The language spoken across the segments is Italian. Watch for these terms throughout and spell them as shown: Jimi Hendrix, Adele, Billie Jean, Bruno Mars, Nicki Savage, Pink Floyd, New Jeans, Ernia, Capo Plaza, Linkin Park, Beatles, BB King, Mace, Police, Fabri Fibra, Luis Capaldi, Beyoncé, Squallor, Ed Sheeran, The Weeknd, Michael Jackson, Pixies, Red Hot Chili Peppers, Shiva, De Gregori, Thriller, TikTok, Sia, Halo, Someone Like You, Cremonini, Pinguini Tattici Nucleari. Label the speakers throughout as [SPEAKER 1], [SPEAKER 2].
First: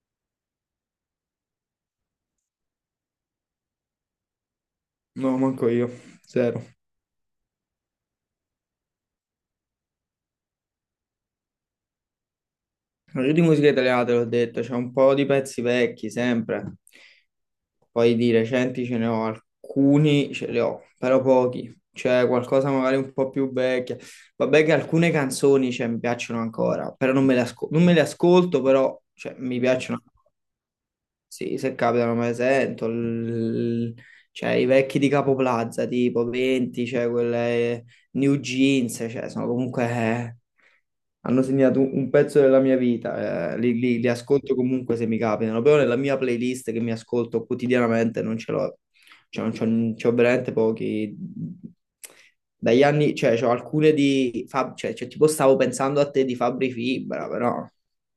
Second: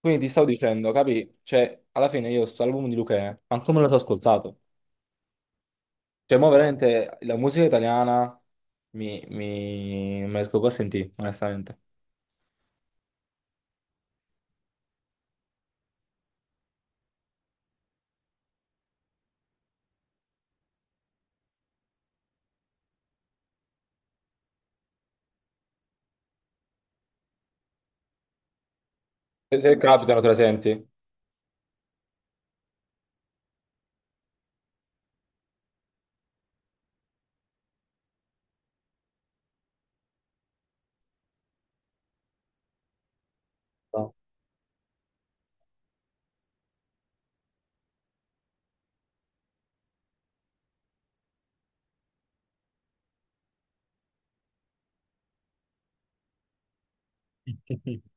[SPEAKER 1] Quindi ti stavo dicendo, capi? Cioè, alla fine io sto album di Luchè, manco me lo so ascoltato.
[SPEAKER 2] No, manco io,
[SPEAKER 1] Cioè, mo
[SPEAKER 2] zero.
[SPEAKER 1] veramente la musica italiana mi... non me la riesco più a sentire, onestamente.
[SPEAKER 2] No, io di musica italiana te l'ho detto, c'è un po' di pezzi vecchi sempre, poi di recenti ce ne ho alcuni, ce li ho, però pochi. C'è qualcosa magari un po' più vecchia. Vabbè che alcune canzoni, cioè, mi piacciono ancora, però non me le ascolto, però cioè,
[SPEAKER 1] Se,
[SPEAKER 2] mi
[SPEAKER 1] se
[SPEAKER 2] piacciono.
[SPEAKER 1] capitano, te la senti?
[SPEAKER 2] Sì, se capitano me le sento. Cioè i vecchi di Capo Plaza, tipo 20, cioè quelle New Jeans, cioè sono comunque, hanno segnato un pezzo della mia vita, li
[SPEAKER 1] No.
[SPEAKER 2] ascolto comunque se mi capitano, però nella mia playlist che mi ascolto quotidianamente non ce l'ho, cioè non c'ho veramente pochi, dagli anni, cioè c'ho alcune di, cioè, tipo stavo pensando a te di Fabri Fibra, però...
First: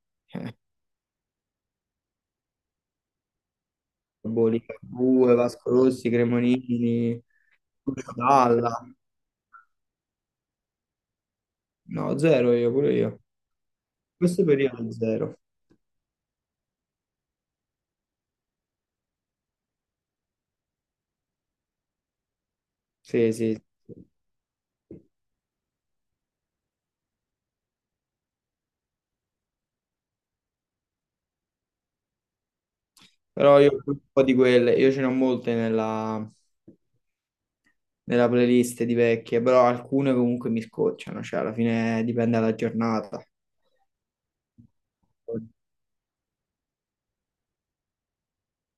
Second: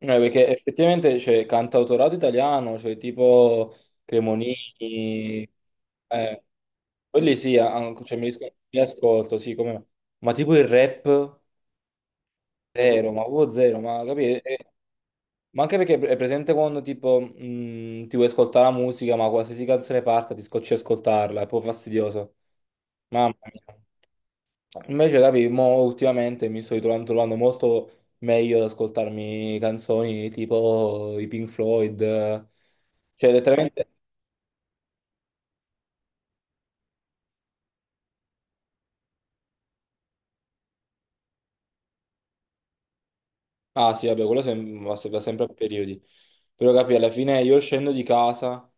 [SPEAKER 1] No, perché
[SPEAKER 2] eh,
[SPEAKER 1] effettivamente c'è cantautorato italiano, cioè tipo
[SPEAKER 2] Boh, Ligabue,
[SPEAKER 1] Cremonini,
[SPEAKER 2] Vasco Rossi,
[SPEAKER 1] eh,
[SPEAKER 2] Cremonini,
[SPEAKER 1] quelli sì,
[SPEAKER 2] Lucio
[SPEAKER 1] mi
[SPEAKER 2] Dalla.
[SPEAKER 1] ascolto, sì, come... no. Ma tipo il rap...
[SPEAKER 2] No, zero io, pure
[SPEAKER 1] Zero,
[SPEAKER 2] io.
[SPEAKER 1] ma proprio zero, ma capire?
[SPEAKER 2] Questo periodo è zero.
[SPEAKER 1] Ma anche perché è presente quando tipo ti vuoi ascoltare la musica, ma qualsiasi canzone parta ti scocci ad ascoltarla, è proprio fastidioso.
[SPEAKER 2] Sì,
[SPEAKER 1] Mamma
[SPEAKER 2] sì,
[SPEAKER 1] mia.
[SPEAKER 2] sì.
[SPEAKER 1] Invece, capi, mo ultimamente mi sto ritrovando trovando molto meglio ad ascoltarmi canzoni tipo i Pink Floyd. Cioè,
[SPEAKER 2] Però io
[SPEAKER 1] letteralmente...
[SPEAKER 2] ho un po' di quelle, io ce ne ho molte nella playlist di vecchie, però alcune comunque mi scocciano, cioè alla fine dipende dalla giornata.
[SPEAKER 1] Ah sì, vabbè, quello sem- va se- va sempre a periodi. Però capi, alla fine io scendo di casa.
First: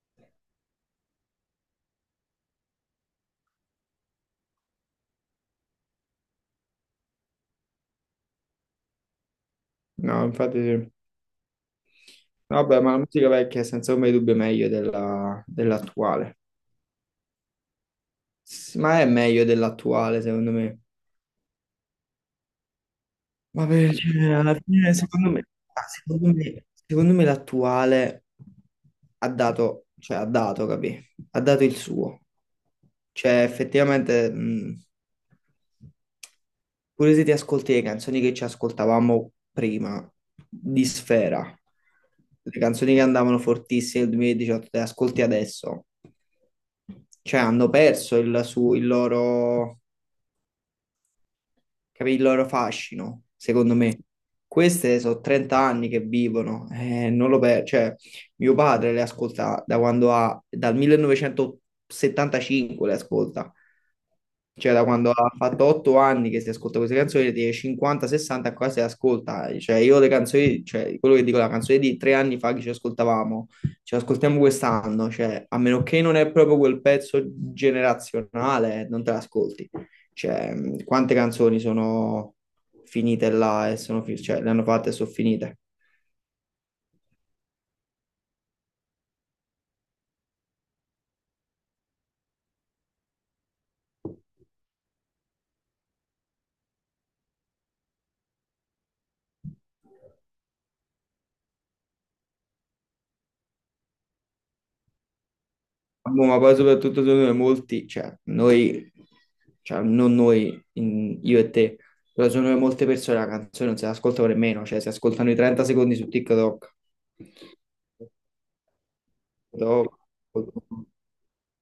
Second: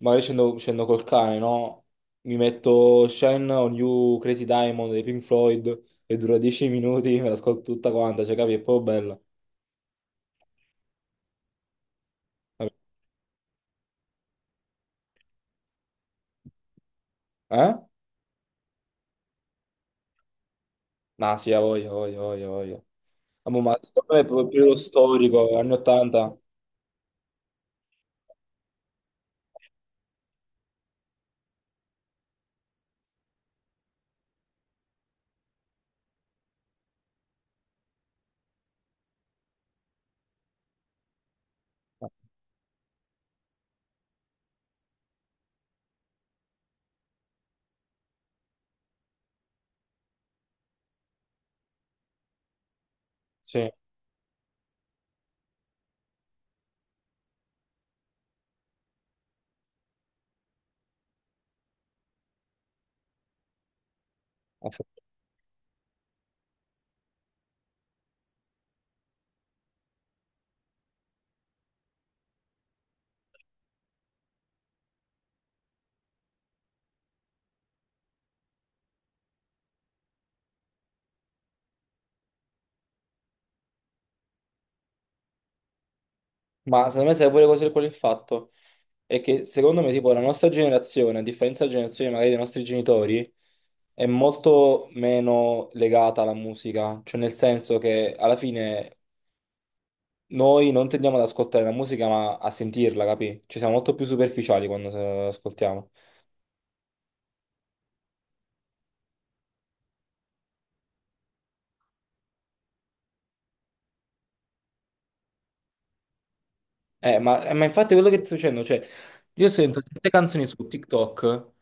[SPEAKER 1] Magari scendo col cane, no? Mi metto Shine on You, Crazy Diamond dei Pink Floyd e dura 10 minuti, me l'ascolto tutta quanta, cioè capi, è proprio bella.
[SPEAKER 2] No, infatti sì. Vabbè, ma la musica vecchia è senza ombra di dubbio meglio dell'attuale.
[SPEAKER 1] Eh?
[SPEAKER 2] Ma è meglio dell'attuale, secondo me.
[SPEAKER 1] No, sì, ha voglia, ha voglia, ha voglia, ha voglia. Ah, boh, ma
[SPEAKER 2] Vabbè,
[SPEAKER 1] secondo me è
[SPEAKER 2] cioè,
[SPEAKER 1] proprio il
[SPEAKER 2] alla
[SPEAKER 1] periodo
[SPEAKER 2] fine, secondo me,
[SPEAKER 1] storico, anni
[SPEAKER 2] secondo
[SPEAKER 1] 80.
[SPEAKER 2] me, secondo me l'attuale ha dato, cioè ha dato, capì? Ha dato il suo. Cioè, effettivamente, pure se ti ascolti le canzoni che ci ascoltavamo prima di Sfera, le canzoni che andavano fortissime nel 2018, te le ascolti adesso, cioè hanno perso il loro, capì, il loro fascino,
[SPEAKER 1] Sì.
[SPEAKER 2] secondo me. Queste sono 30 anni che vivono, non lo per- cioè, mio padre le ascolta dal 1975 le ascolta, cioè da quando ha fatto 8 anni che si ascolta queste canzoni, di 50-60 qua si ascolta, cioè io le canzoni, cioè quello che dico, la canzone di 3 anni fa che ci ascoltavamo, ci ascoltiamo quest'anno, cioè a meno che non è proprio quel pezzo generazionale, non te l'ascolti. Cioè, quante canzoni sono finite là e cioè, le hanno fatte e sono finite.
[SPEAKER 1] Ma secondo me sai pure cos'è qual è il fatto? È che secondo me tipo la nostra generazione, a differenza della generazione magari dei nostri genitori, è molto meno legata alla musica, cioè nel senso che alla fine noi non tendiamo ad ascoltare la musica, ma a sentirla, capì? Ci siamo molto più superficiali quando ascoltiamo.
[SPEAKER 2] Boh, ma poi soprattutto secondo me molti, cioè noi, cioè non noi, io e te, però secondo me molte persone la canzone non se l'ascoltano nemmeno, cioè si ascoltano i 30 secondi su TikTok.
[SPEAKER 1] Ma infatti quello che ti sto dicendo, cioè, io sento
[SPEAKER 2] TikTok,
[SPEAKER 1] certe canzoni su TikTok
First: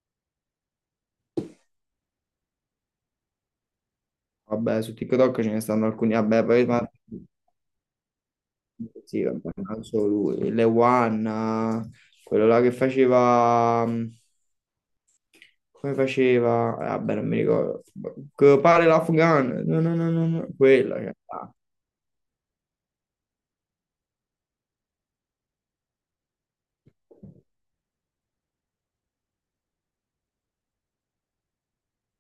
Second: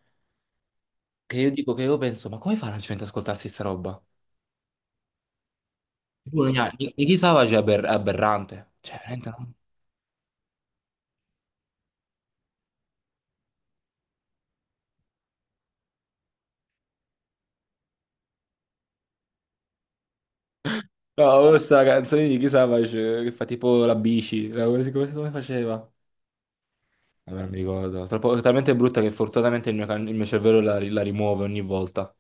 [SPEAKER 1] che io dico che io penso, ma come fa la gente ad ascoltarsi sta roba?
[SPEAKER 2] vabbè, su TikTok ce ne stanno alcuni, vabbè,
[SPEAKER 1] Pure Nicki Savage è aberrante. Cioè,
[SPEAKER 2] sì,
[SPEAKER 1] veramente
[SPEAKER 2] vabbè,
[SPEAKER 1] no.
[SPEAKER 2] non solo lui, Le One, eh, quello là che faceva... Come faceva? Vabbè, non mi ricordo. Quello pare l'Afghan. No, no, no, no, no. Quella che,
[SPEAKER 1] No, ho
[SPEAKER 2] ah,
[SPEAKER 1] visto la canzone di Nicki Savage che fa tipo la bici, come faceva? Vabbè, non mi ricordo. Talmente brutta che fortunatamente il mio cervello la rimuove ogni volta.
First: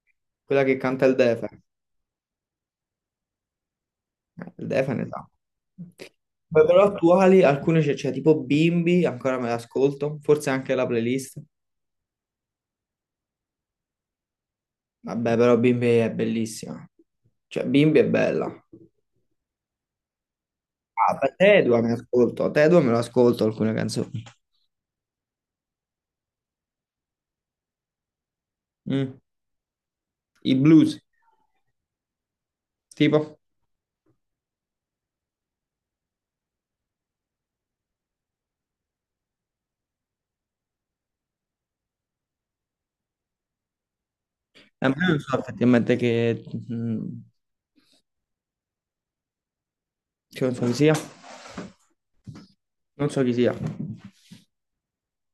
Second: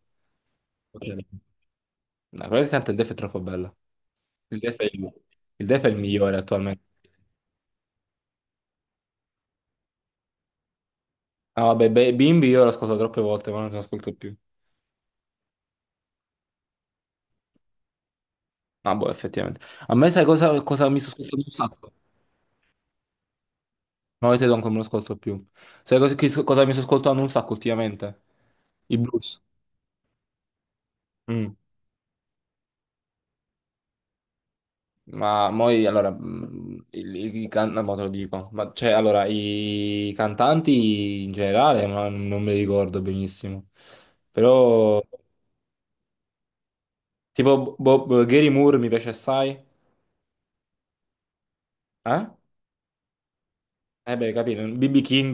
[SPEAKER 2] quella che canta
[SPEAKER 1] Ok.
[SPEAKER 2] il Defe.
[SPEAKER 1] No, quello che canta il DEF è troppo bello.
[SPEAKER 2] Eh,
[SPEAKER 1] Il
[SPEAKER 2] Il
[SPEAKER 1] DEF è
[SPEAKER 2] Defe ne
[SPEAKER 1] il,
[SPEAKER 2] sa.
[SPEAKER 1] il DEF è il migliore
[SPEAKER 2] Beh,
[SPEAKER 1] attualmente.
[SPEAKER 2] però attuali, alcune c'è tipo Bimbi, ancora me l'ascolto. Forse anche la playlist.
[SPEAKER 1] Ah, vabbè, Bimbi io l'ho ascoltato troppe volte, ma non lo ascolto più.
[SPEAKER 2] Vabbè, però Bimbi è bellissima. Cioè, Bimbi è bella.
[SPEAKER 1] Ah, boh, effettivamente. A me sai cosa mi sto
[SPEAKER 2] Ah, beh,
[SPEAKER 1] ascoltando un
[SPEAKER 2] Tedua me
[SPEAKER 1] sacco?
[SPEAKER 2] l'ascolto. Tedua me lo ascolto alcune canzoni.
[SPEAKER 1] No, io te non me lo ascolto più. Sai cosa mi sto ascoltando un sacco ultimamente? I
[SPEAKER 2] Mm.
[SPEAKER 1] blues.
[SPEAKER 2] I blues,
[SPEAKER 1] Mm.
[SPEAKER 2] tipo.
[SPEAKER 1] Ma moi, allora, mm, il- i, can- no, mo te lo dico. Ma cioè, allora, i cantanti in generale, ma non me li ricordo benissimo.
[SPEAKER 2] Ma
[SPEAKER 1] Però,
[SPEAKER 2] io non so effettivamente mm,
[SPEAKER 1] tipo, Gary Moore mi piace assai.
[SPEAKER 2] che canzone sia.
[SPEAKER 1] Eh?
[SPEAKER 2] Non so chi sia.
[SPEAKER 1] Eh beh, capito, BB King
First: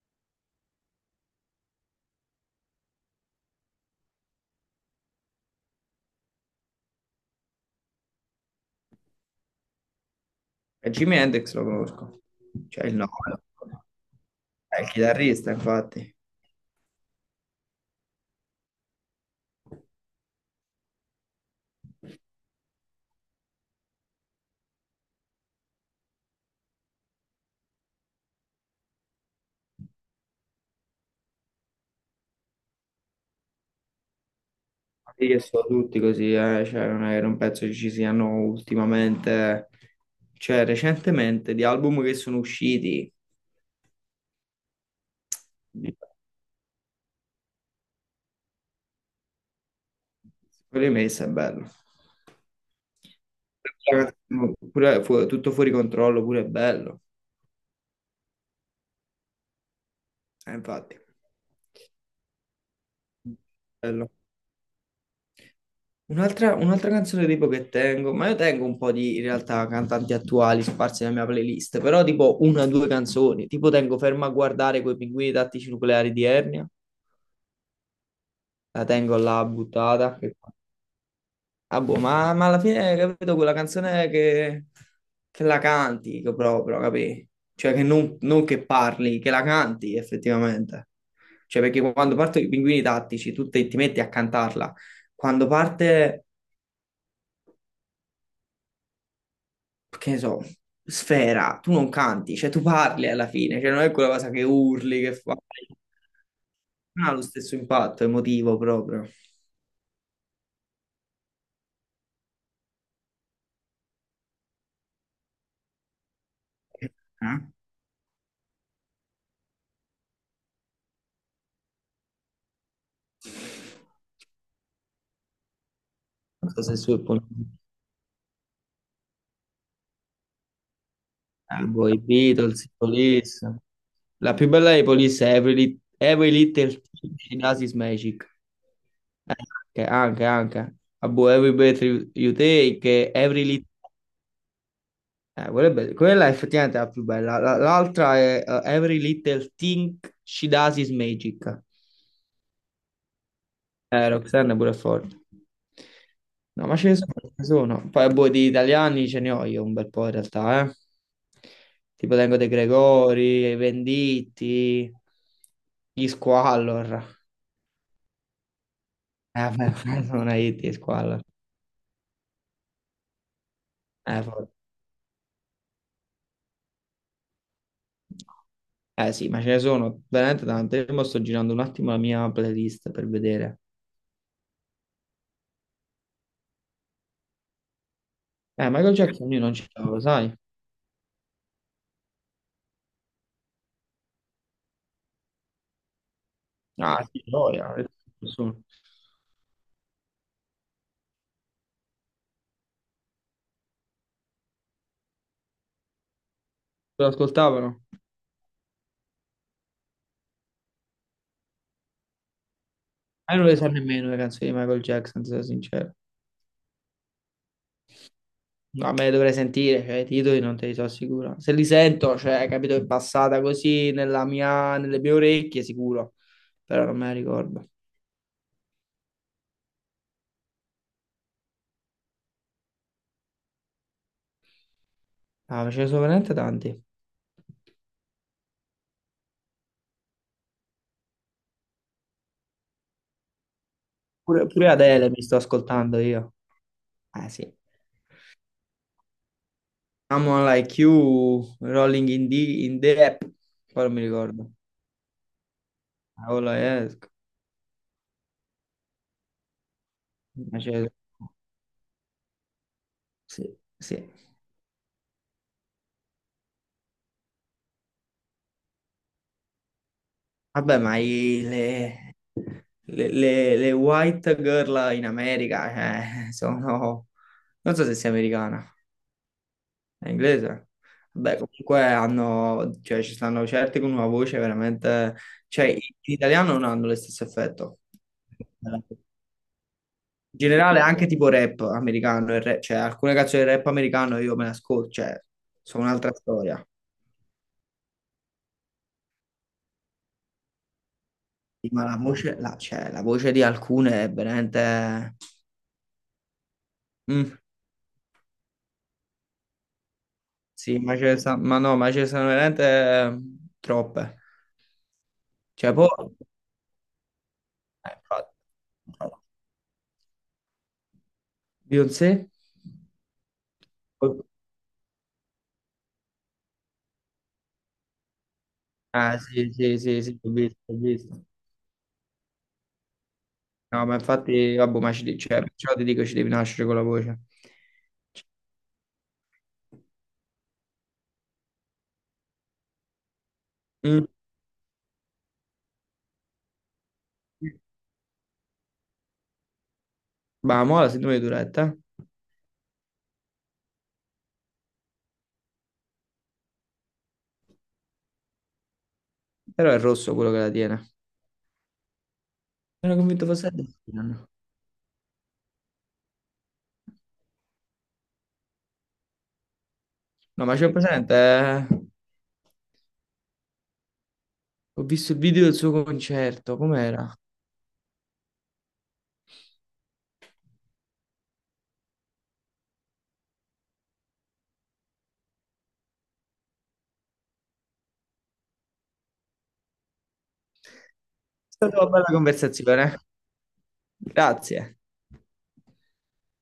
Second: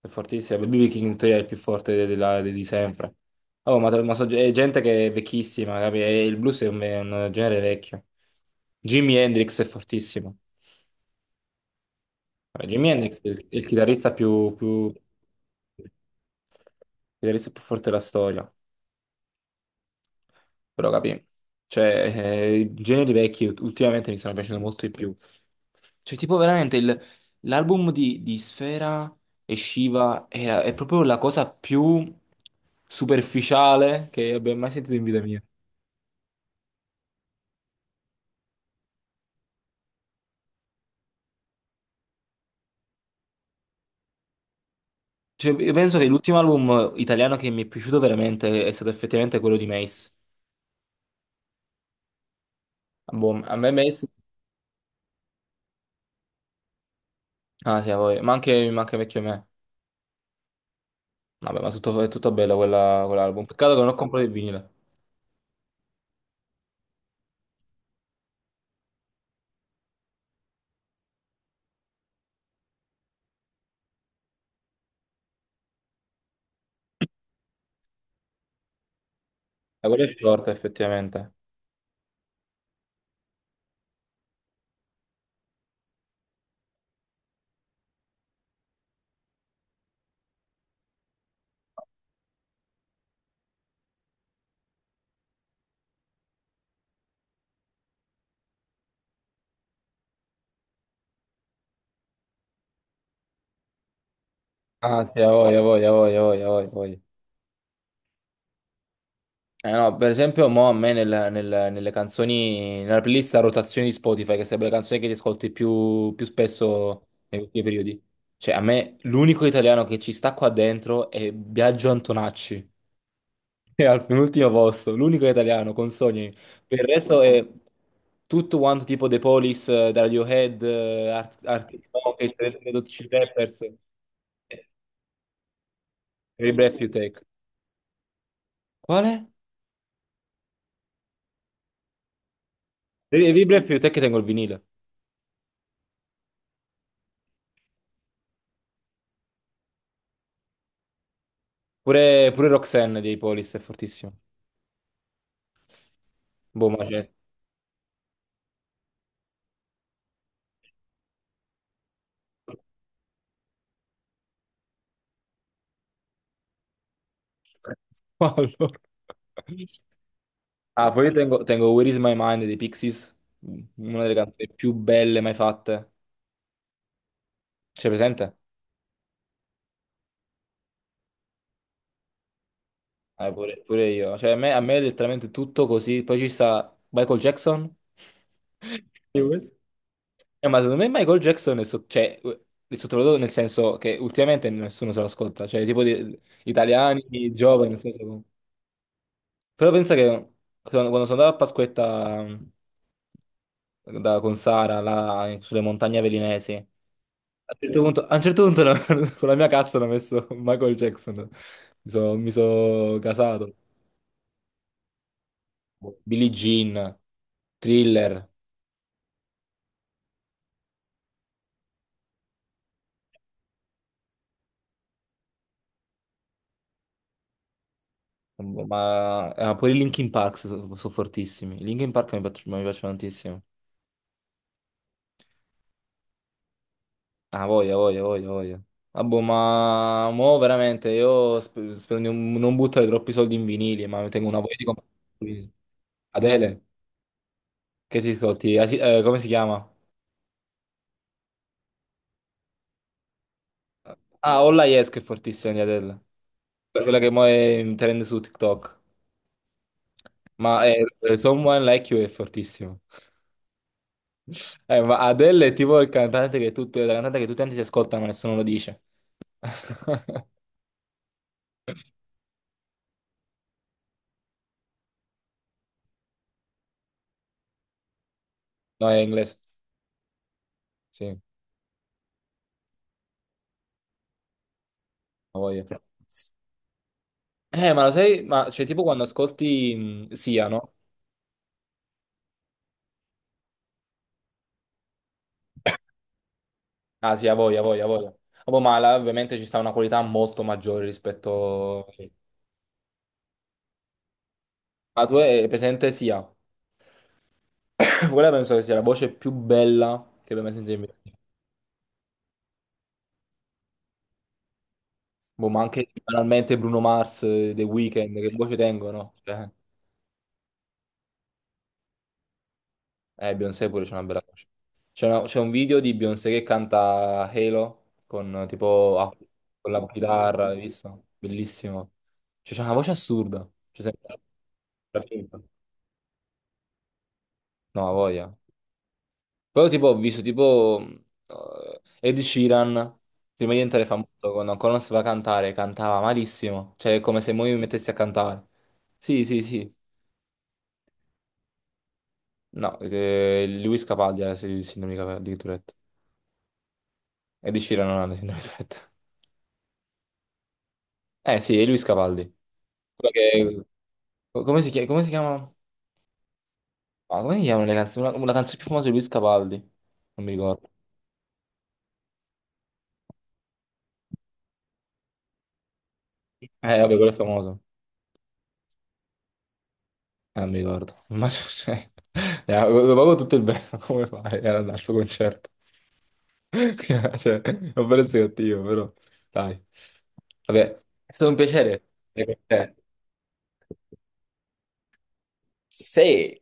[SPEAKER 1] è fortissimo, BB King in teoria è il più forte di sempre. Oh, è gente che è vecchissima, capi? E il blues è è un genere vecchio. Jimi Hendrix è fortissimo.
[SPEAKER 2] E Jimi Hendrix lo conosco.
[SPEAKER 1] Vabbè,
[SPEAKER 2] Cioè
[SPEAKER 1] Jimi
[SPEAKER 2] il nome.
[SPEAKER 1] Hendrix è il chitarrista più,
[SPEAKER 2] È
[SPEAKER 1] più,
[SPEAKER 2] il
[SPEAKER 1] il
[SPEAKER 2] chitarrista, infatti.
[SPEAKER 1] chitarrista più forte della storia. Però capì. Cioè, i generi vecchi ultimamente mi stanno piacendo molto di più. Cioè, tipo veramente l'album di Sfera e Shiva è proprio la cosa più superficiale che abbia mai sentito in vita
[SPEAKER 2] Sì, che
[SPEAKER 1] mia.
[SPEAKER 2] sono tutti così, cioè, non penso che ci siano ultimamente, cioè recentemente, di album che sono usciti.
[SPEAKER 1] Cioè, io penso
[SPEAKER 2] Quello
[SPEAKER 1] che l'ultimo album italiano che mi è piaciuto veramente è stato effettivamente quello di Mace.
[SPEAKER 2] di Messa è bello.
[SPEAKER 1] Boh, a me Mace...
[SPEAKER 2] Pure, tutto fuori controllo, pure è bello.
[SPEAKER 1] Ah sì, a voi. Ma anche vecchio me.
[SPEAKER 2] Infatti,
[SPEAKER 1] Vabbè, è tutto bello quell'album. Peccato che non ho
[SPEAKER 2] bello.
[SPEAKER 1] comprato il vinile.
[SPEAKER 2] Un'altra canzone tipo che tengo, ma io tengo un po' di in realtà cantanti attuali sparsi nella mia playlist, però tipo una o due canzoni, tipo tengo Ferma a guardare quei pinguini tattici nucleari di Ernia, la tengo là
[SPEAKER 1] Ma quello è
[SPEAKER 2] buttata,
[SPEAKER 1] forte, effettivamente.
[SPEAKER 2] ah, boh, ma alla fine, capito, quella canzone che la canti che proprio, capì? Cioè che non che parli, che la canti effettivamente. Cioè perché quando partono i pinguini tattici tu ti metti a cantarla, quando parte... che ne so, Sfera, tu non canti, cioè tu parli alla fine, cioè non è quella cosa che urli,
[SPEAKER 1] Ah,
[SPEAKER 2] che
[SPEAKER 1] sì, a
[SPEAKER 2] fai,
[SPEAKER 1] voglia, a voglia, a voglia, a voglia, a voglia, a voglia.
[SPEAKER 2] non ha lo stesso impatto emotivo proprio.
[SPEAKER 1] Eh no, per esempio, mo a me nelle canzoni, nella playlist a rotazione di Spotify, che sarebbe la canzone che ti ascolti più spesso
[SPEAKER 2] Eh?
[SPEAKER 1] negli ultimi periodi. Cioè, a me l'unico italiano che ci sta qua dentro è Biagio Antonacci, è al penultimo posto, l'unico italiano con Sogni.
[SPEAKER 2] Non so se
[SPEAKER 1] Per il
[SPEAKER 2] su
[SPEAKER 1] resto è tutto quanto tipo The Police, da Radiohead, Arctic
[SPEAKER 2] boh, i
[SPEAKER 1] Monkeys,
[SPEAKER 2] Beatles, i
[SPEAKER 1] Red Hot Chili
[SPEAKER 2] Police.
[SPEAKER 1] Peppers,
[SPEAKER 2] La più bella dei Police è Every
[SPEAKER 1] Every
[SPEAKER 2] Little
[SPEAKER 1] Breath You
[SPEAKER 2] Thing
[SPEAKER 1] Take.
[SPEAKER 2] di Nasis Magic.
[SPEAKER 1] Quale?
[SPEAKER 2] Eh, anche, anche, anche. Ah, boh, every breath you take.
[SPEAKER 1] Devi
[SPEAKER 2] Every
[SPEAKER 1] devi
[SPEAKER 2] little
[SPEAKER 1] Blueprint è che tengo il vinile.
[SPEAKER 2] Quella, è be- Quella è effettivamente la più bella. L'altra è Every Little Thing She Does Is Magic.
[SPEAKER 1] Pure, pure Roxanne dei Polis è fortissimo.
[SPEAKER 2] Roxanne è pure forte. No,
[SPEAKER 1] Boh,
[SPEAKER 2] ma
[SPEAKER 1] ma
[SPEAKER 2] ce ne
[SPEAKER 1] c'è.
[SPEAKER 2] sono, ce ne sono. Poi, boh, di italiani ce ne ho io un bel po' in realtà, eh. Tipo tengo De Gregori, i Venditti, gli Squallor.
[SPEAKER 1] Allora.
[SPEAKER 2] Beh, non hai detto gli
[SPEAKER 1] Ah, poi io
[SPEAKER 2] Squallor.
[SPEAKER 1] tengo Where is my mind dei Pixies, una delle canzoni
[SPEAKER 2] Forte.
[SPEAKER 1] più belle mai fatte. C'è presente?
[SPEAKER 2] Eh sì, ma ce ne sono veramente tante. Io mo sto girando un attimo la mia playlist per
[SPEAKER 1] Ah, pure,
[SPEAKER 2] vedere.
[SPEAKER 1] pure io. Cioè, a me è letteralmente tutto così. Poi ci sta Michael Jackson.
[SPEAKER 2] Michael
[SPEAKER 1] E
[SPEAKER 2] Jackson io
[SPEAKER 1] questo...
[SPEAKER 2] non ce l'avevo, sai?
[SPEAKER 1] Ma secondo me Michael Jackson è sottovalutato nel senso che ultimamente nessuno se lo ascolta. Cioè, tipo italiani,
[SPEAKER 2] Ah, sì,
[SPEAKER 1] giovani,
[SPEAKER 2] gioia.
[SPEAKER 1] non so se...
[SPEAKER 2] Nessuno.
[SPEAKER 1] Però pensa che quando sono andato a Pasquetta con Sara là, sulle montagne velinesi,
[SPEAKER 2] Lo ascoltavano?
[SPEAKER 1] a un certo punto no, con la mia cassa hanno messo Michael Jackson. Mi so
[SPEAKER 2] Ma io non
[SPEAKER 1] casato.
[SPEAKER 2] le so nemmeno le canzoni di Michael Jackson, se sono sincero.
[SPEAKER 1] Billie Jean, Thriller,
[SPEAKER 2] No, me le dovrei sentire, cioè, i titoli non te li so sicuro. Se li sento, cioè, capito, è passata così nelle mie orecchie, sicuro. Però non me la ricordo.
[SPEAKER 1] pure i Linkin Park sono fortissimi. I Linkin Park mi piacciono tantissimo.
[SPEAKER 2] Ah, ma ce ne sono veramente tanti.
[SPEAKER 1] Ah, voglia, voglia, voglia, voglia. Ah, boh, ma mo veramente io spero di non non buttare troppi soldi in vinili, ma tengo una
[SPEAKER 2] Pure,
[SPEAKER 1] voglia di
[SPEAKER 2] pure
[SPEAKER 1] comprare
[SPEAKER 2] Adele mi sto
[SPEAKER 1] vinili.
[SPEAKER 2] ascoltando io.
[SPEAKER 1] Adele.
[SPEAKER 2] Ah, sì.
[SPEAKER 1] Che ti ascolti? Ah, sì, come si chiama?
[SPEAKER 2] Someone Like You, Rolling in the App. Poi non mi
[SPEAKER 1] Ah,
[SPEAKER 2] ricordo.
[SPEAKER 1] Olla Yes che è fortissima di Adele.
[SPEAKER 2] Ah, quello è-
[SPEAKER 1] Quella che mo è in trend su TikTok.
[SPEAKER 2] ma ce ne sono.
[SPEAKER 1] Someone Like You è fortissimo.
[SPEAKER 2] Sì, sì.
[SPEAKER 1] Ma Adele è tipo il cantante che tutto, la cantante che tutti quanti si ascoltano ma nessuno lo dice.
[SPEAKER 2] Vabbè, le white girl in America, sono... Non so se sia americana,
[SPEAKER 1] No, è inglese.
[SPEAKER 2] è inglese.
[SPEAKER 1] Sì, lo
[SPEAKER 2] Vabbè, comunque hanno... Cioè, ci stanno certi con una voce veramente... Cioè, in
[SPEAKER 1] voglio.
[SPEAKER 2] italiano non hanno lo stesso effetto.
[SPEAKER 1] Ma lo sai, ma cioè,
[SPEAKER 2] In
[SPEAKER 1] tipo quando ascolti Sia, no?
[SPEAKER 2] generale, anche tipo rap americano, cioè, alcune canzoni del rap americano io me le ascolto, cioè, sono un'altra storia.
[SPEAKER 1] Ah, sì, a voglia, a voglia, a voglia. Vabbè, ma là, ovviamente ci sta una qualità molto maggiore
[SPEAKER 2] Sì, ma
[SPEAKER 1] rispetto...
[SPEAKER 2] la voce, la voce di alcune è
[SPEAKER 1] Ma
[SPEAKER 2] veramente...
[SPEAKER 1] tu è presente Sia?
[SPEAKER 2] Mm.
[SPEAKER 1] Quella penso che sia la voce più bella che abbia mai sentito
[SPEAKER 2] Sì,
[SPEAKER 1] in vita mia.
[SPEAKER 2] ma no, ma ce ne sono veramente troppe.
[SPEAKER 1] Boh, ma
[SPEAKER 2] Cioè, poi...
[SPEAKER 1] anche banalmente Bruno Mars, The Weeknd, che
[SPEAKER 2] infatti.
[SPEAKER 1] voce tengono?
[SPEAKER 2] Infatti.
[SPEAKER 1] Cioè,
[SPEAKER 2] Beyoncé?
[SPEAKER 1] Beyoncé pure c'è una bella voce. C'è un video di Beyoncé che canta Halo con
[SPEAKER 2] Ah, sì,
[SPEAKER 1] con
[SPEAKER 2] sì,
[SPEAKER 1] la
[SPEAKER 2] sì, sì, ho
[SPEAKER 1] chitarra,
[SPEAKER 2] visto,
[SPEAKER 1] hai
[SPEAKER 2] ho
[SPEAKER 1] visto?
[SPEAKER 2] visto.
[SPEAKER 1] Bellissimo. Cioè, c'è una voce assurda. Cioè,
[SPEAKER 2] No, ma infatti, vabbè,
[SPEAKER 1] sembra finta.
[SPEAKER 2] cioè, perciò ti dico, ci devi nascere con la voce.
[SPEAKER 1] No, ha voglia. Però tipo ho visto tipo Ed Sheeran, prima di diventare
[SPEAKER 2] Mm.
[SPEAKER 1] famoso, quando ancora non sapeva cantare, cantava malissimo. Cioè, è come se mo io mi mettessi a cantare. Sì, sì, sì.
[SPEAKER 2] Ma mo la sindrome di Tourette, eh?
[SPEAKER 1] No, Luis Capaldi era il sindaco di di Tourette. Ed Sheeran non ha la sindrome di Tourette.
[SPEAKER 2] Però è rosso quello che la tiene.
[SPEAKER 1] Eh sì, è Luis Capaldi.
[SPEAKER 2] Ero
[SPEAKER 1] Quello
[SPEAKER 2] convinto fosse Ed
[SPEAKER 1] che...
[SPEAKER 2] Sheeran.
[SPEAKER 1] Come si chiama? Come si chiama? Ah, come si chiamano le canzoni? Una canzone più famosa di Luis Capaldi. Non mi
[SPEAKER 2] No, ma
[SPEAKER 1] ricordo.
[SPEAKER 2] c'è presente? Ho visto il video del suo concerto,
[SPEAKER 1] Vabbè, quello è
[SPEAKER 2] com'era? È
[SPEAKER 1] famoso. Non mi ricordo. Ma cioè... lo pago tutto il bene, come fai ad andare al suo concerto? Cioè, non per essere cattivo, però. Dai, vabbè, è stato un
[SPEAKER 2] stata
[SPEAKER 1] piacere
[SPEAKER 2] una bella
[SPEAKER 1] essere con te.
[SPEAKER 2] conversazione. Grazie.
[SPEAKER 1] Sì,